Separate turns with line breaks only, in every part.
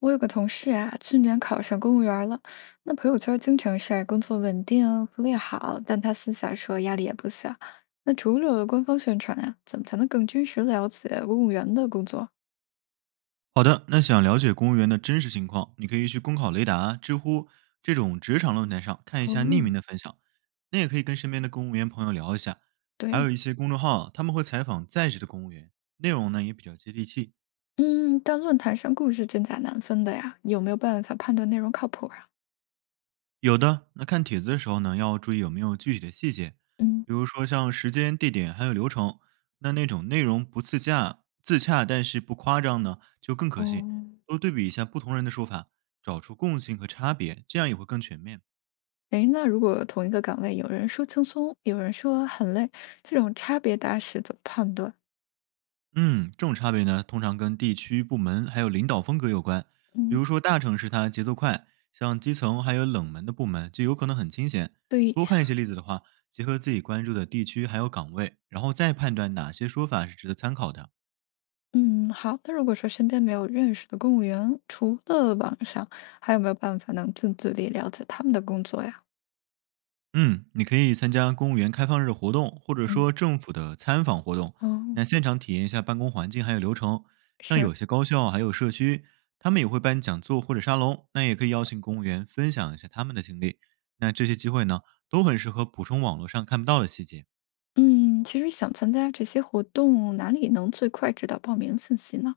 我有个同事啊，去年考上公务员儿了。那朋友圈儿经常晒工作稳定、福利好，但他私下说压力也不小。那除了官方宣传啊，怎么才能更真实了解公务员的工作？
好的，那想了解公务员的真实情况，你可以去公考雷达、知乎这种职场论坛上看一下匿
哦，
名的分享，那也可以跟身边的公务员朋友聊一下，还
对，
有一些公众号，他们会采访在职的公务员，内容呢也比较接地气。
嗯，但论坛上故事真假难分的呀，有没有办法判断内容靠谱啊？
有的，那看帖子的时候呢，要注意有没有具体的细节，
嗯，
比如说像时间、地点还有流程。那那种内容不自洽、自洽但是不夸张呢，就更可信。
哦，
多对比一下不同人的说法，找出共性和差别，这样也会更全面。
诶，那如果同一个岗位，有人说轻松，有人说很累，这种差别大是怎么判断？
嗯，这种差别呢，通常跟地区、部门还有领导风格有关。比
嗯，
如说大城市它节奏快，像基层还有冷门的部门就有可能很清闲。
对
多看一些例子的话，结合自己关注的地区还有岗位，然后再判断哪些说法是值得参考的。
嗯，好。那如果说身边没有认识的公务员，除了网上，还有没有办法能近距离了解他们的工作呀？
嗯，你可以参加公务员开放日活动，或者
嗯，
说政府的参访活动，
哦，
那现场体验一下办公环境还有流程。像
是，
有些高校还有社区，他们也会办讲座或者沙龙，那也可以邀请公务员分享一下他们的经历。那这些机会呢，都很适合补充网络上看不到的细节。
嗯，其实想参加这些活动，哪里能最快知道报名信息呢？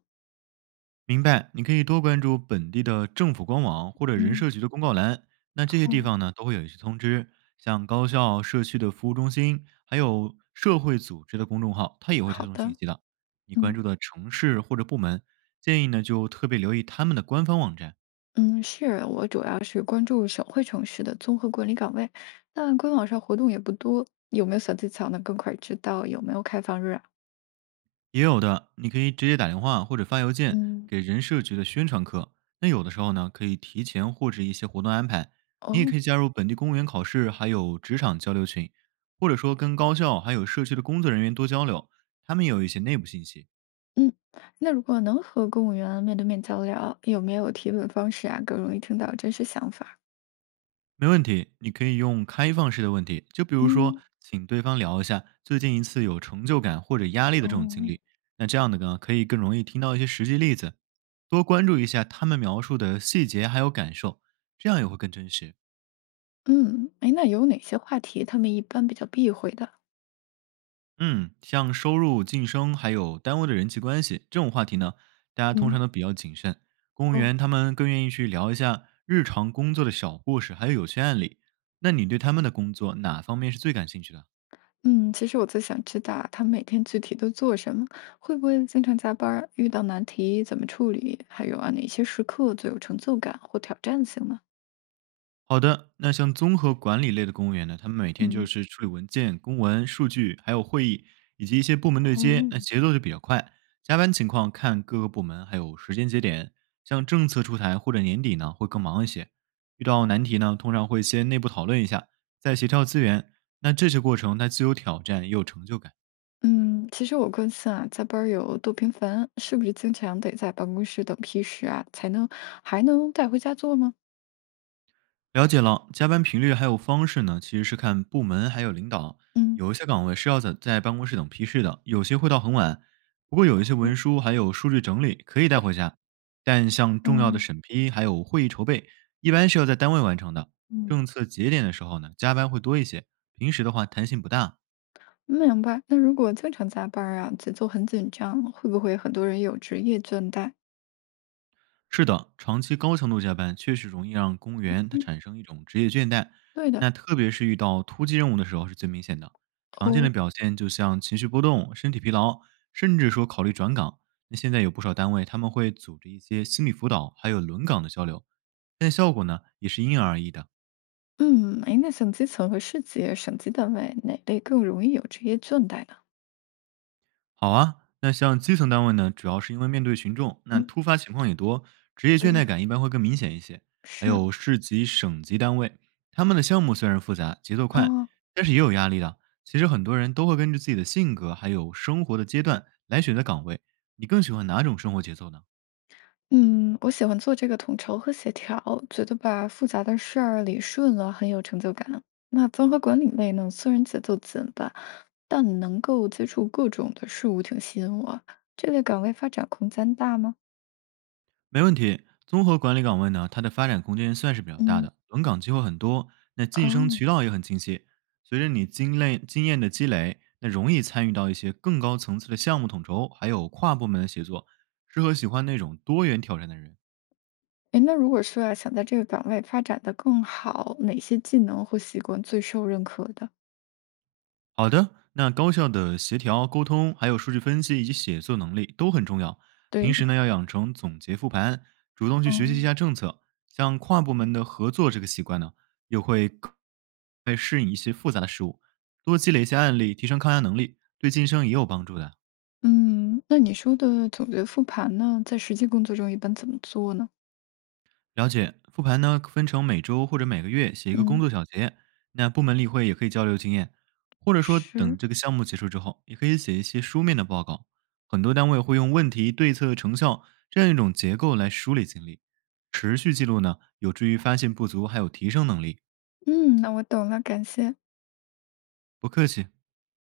明白，你可以多关注本地的政府官网或者人
嗯
社局的公告栏，那这些地
哦，
方呢都会有一些通知，像高校、社区的服务中心，还有社会组织的公众号，它也会推
好
送信
的，
息的。你关
嗯
注的城市或者部门，建议呢就特别留意他们的官方网站。
嗯，是我主要是关注省会城市的综合管理岗位，但官网上活动也不多，有没有小技巧能更快知道有没有开放日啊？
也有的，你可以直接打电话或者发邮件
嗯。
给人社局的宣传科。那有的时候呢，可以提前获知一些活动安排。你也
哦。
可以加入本地公务员考试，还有职场交流群，或者说跟高校还有社区的工作人员多交流，他们也有一些内部信息。
嗯，那如果能和公务员面对面交流，有没有提问方式啊，更容易听到真实想法儿
没问题，你可以用开放式的问题，就比如说，
嗯，
请对方聊一下最近一次有成就感或者压力的这种经
哦，
历。那这样的呢，可以更容易听到一些实际例子，多关注一下他们描述的细节还有感受，这样也会更真实。
嗯，哎，那有哪些话题他们一般比较避讳的？
嗯，像收入、晋升还有单位的人际关系这种话题呢，大家通
嗯
常都比较谨慎。公务
哦，
员他们更愿意去聊一下日常工作的小故事，还有有趣案例。那你对他们的工作哪方面是最感兴趣的？
嗯，其实我最想知道啊他们每天具体都做什么，会不会经常加班儿，遇到难题怎么处理，还有啊哪些时刻最有成就感或挑战性呢？
好的，那像综合管理类的公务员呢，他们每天就
嗯
是处理文件、公文、数据，还有会议以及一些部门对接，
哦。
那节奏就比较快。加班情况看各个部门还有时间节点，像政策出台或者年底呢会更忙一些。遇到难题呢，通常会先内部讨论一下，再协调资源。那这些过程它既有挑战也有成就感。
嗯，其实我更新啊，加班儿有多频繁，是不是经常得在办公室等批示啊，才能还能带回家做吗？
了解了，加班频率还有方式呢，其实是看部门还有领导。
嗯
有一些岗位是要在办公室等批示的，有些会到很晚。不过有一些
嗯
文书还有数据整理可以带回家，但像重要的
嗯，
审批还有会议筹备，一般是要在单位完成的。
嗯
政策节点的时候呢，加班会多一些，平时的话弹性不大。
明白。那如果经常加班儿啊，节奏很紧张，会不会很多人有职业倦怠？
是的，长期高强度加班确实容易让公务员他
嗯
产生一种职业倦怠，
对的，
那特别是遇到突击任务的时候是最明显的。常见的
哦，
表现就像情绪波动、身体疲劳，甚至说考虑转岗。那现在有不少单位他们会组织一些心理辅导，还有轮岗的交流，但效果呢也是因人而异的。
嗯，哎，那省基层和市级、省级单位，哪类更容易有职业倦怠呢？
好啊，那像基层单位呢，主要是因为面对群众，那
嗯
突发情况也多，职业倦
对呀，
怠感一般会更明显一些。还
是，
有市级、省级单位，他们的项目虽然复杂，节奏快，
哦
但是也有压力的。其实很多人都会根据自己的性格还有生活的阶段来选择岗位。你更喜欢哪种生活节奏呢？
嗯，我喜欢做这个统筹和协调，觉得把复杂的事儿理顺了很有成就感。那综合管理类呢，虽然节奏紧吧，但能够接触各种的事物，挺吸引我。这类岗位发展空间大吗？
没问题。综合管理岗位呢，它的发展空间算是比较大
嗯，
的，轮岗机会很多，那晋升
哦，
渠道也很清晰。随着你经类经验的积累，那容易参与到一些更高层次的项目统筹，还有跨部门的协作，适合喜欢那种多元挑战的人。
哎，那如果说啊，想在这个岗位发展的更好，哪些技能或习惯最受认可的？
好的，那高效的协调、沟通，还有数据分析以及写作能力都很重要。平
对，
时呢，要养成总结复盘，主动去学习一
嗯。
下政策，像跨部门的合作这个习惯呢，又会更快适应一些复杂的事物，多积累一些案例，提升抗压能力，对晋升也有帮助的。
嗯，那你说的总结复盘呢，在实际工作中一般怎么做呢？
了解，复盘呢分成每周或者每个月写一个工
嗯，
作小结，那部门例会也可以交流经验，或者说
是。
等这个项目结束之后，也可以写一些书面的报告。很多单位会用问题、对策、成效这样一种结构来梳理经历，持续记录呢，有助于发现不足，还有提升能力。
嗯，那我懂了，感谢。
不客气。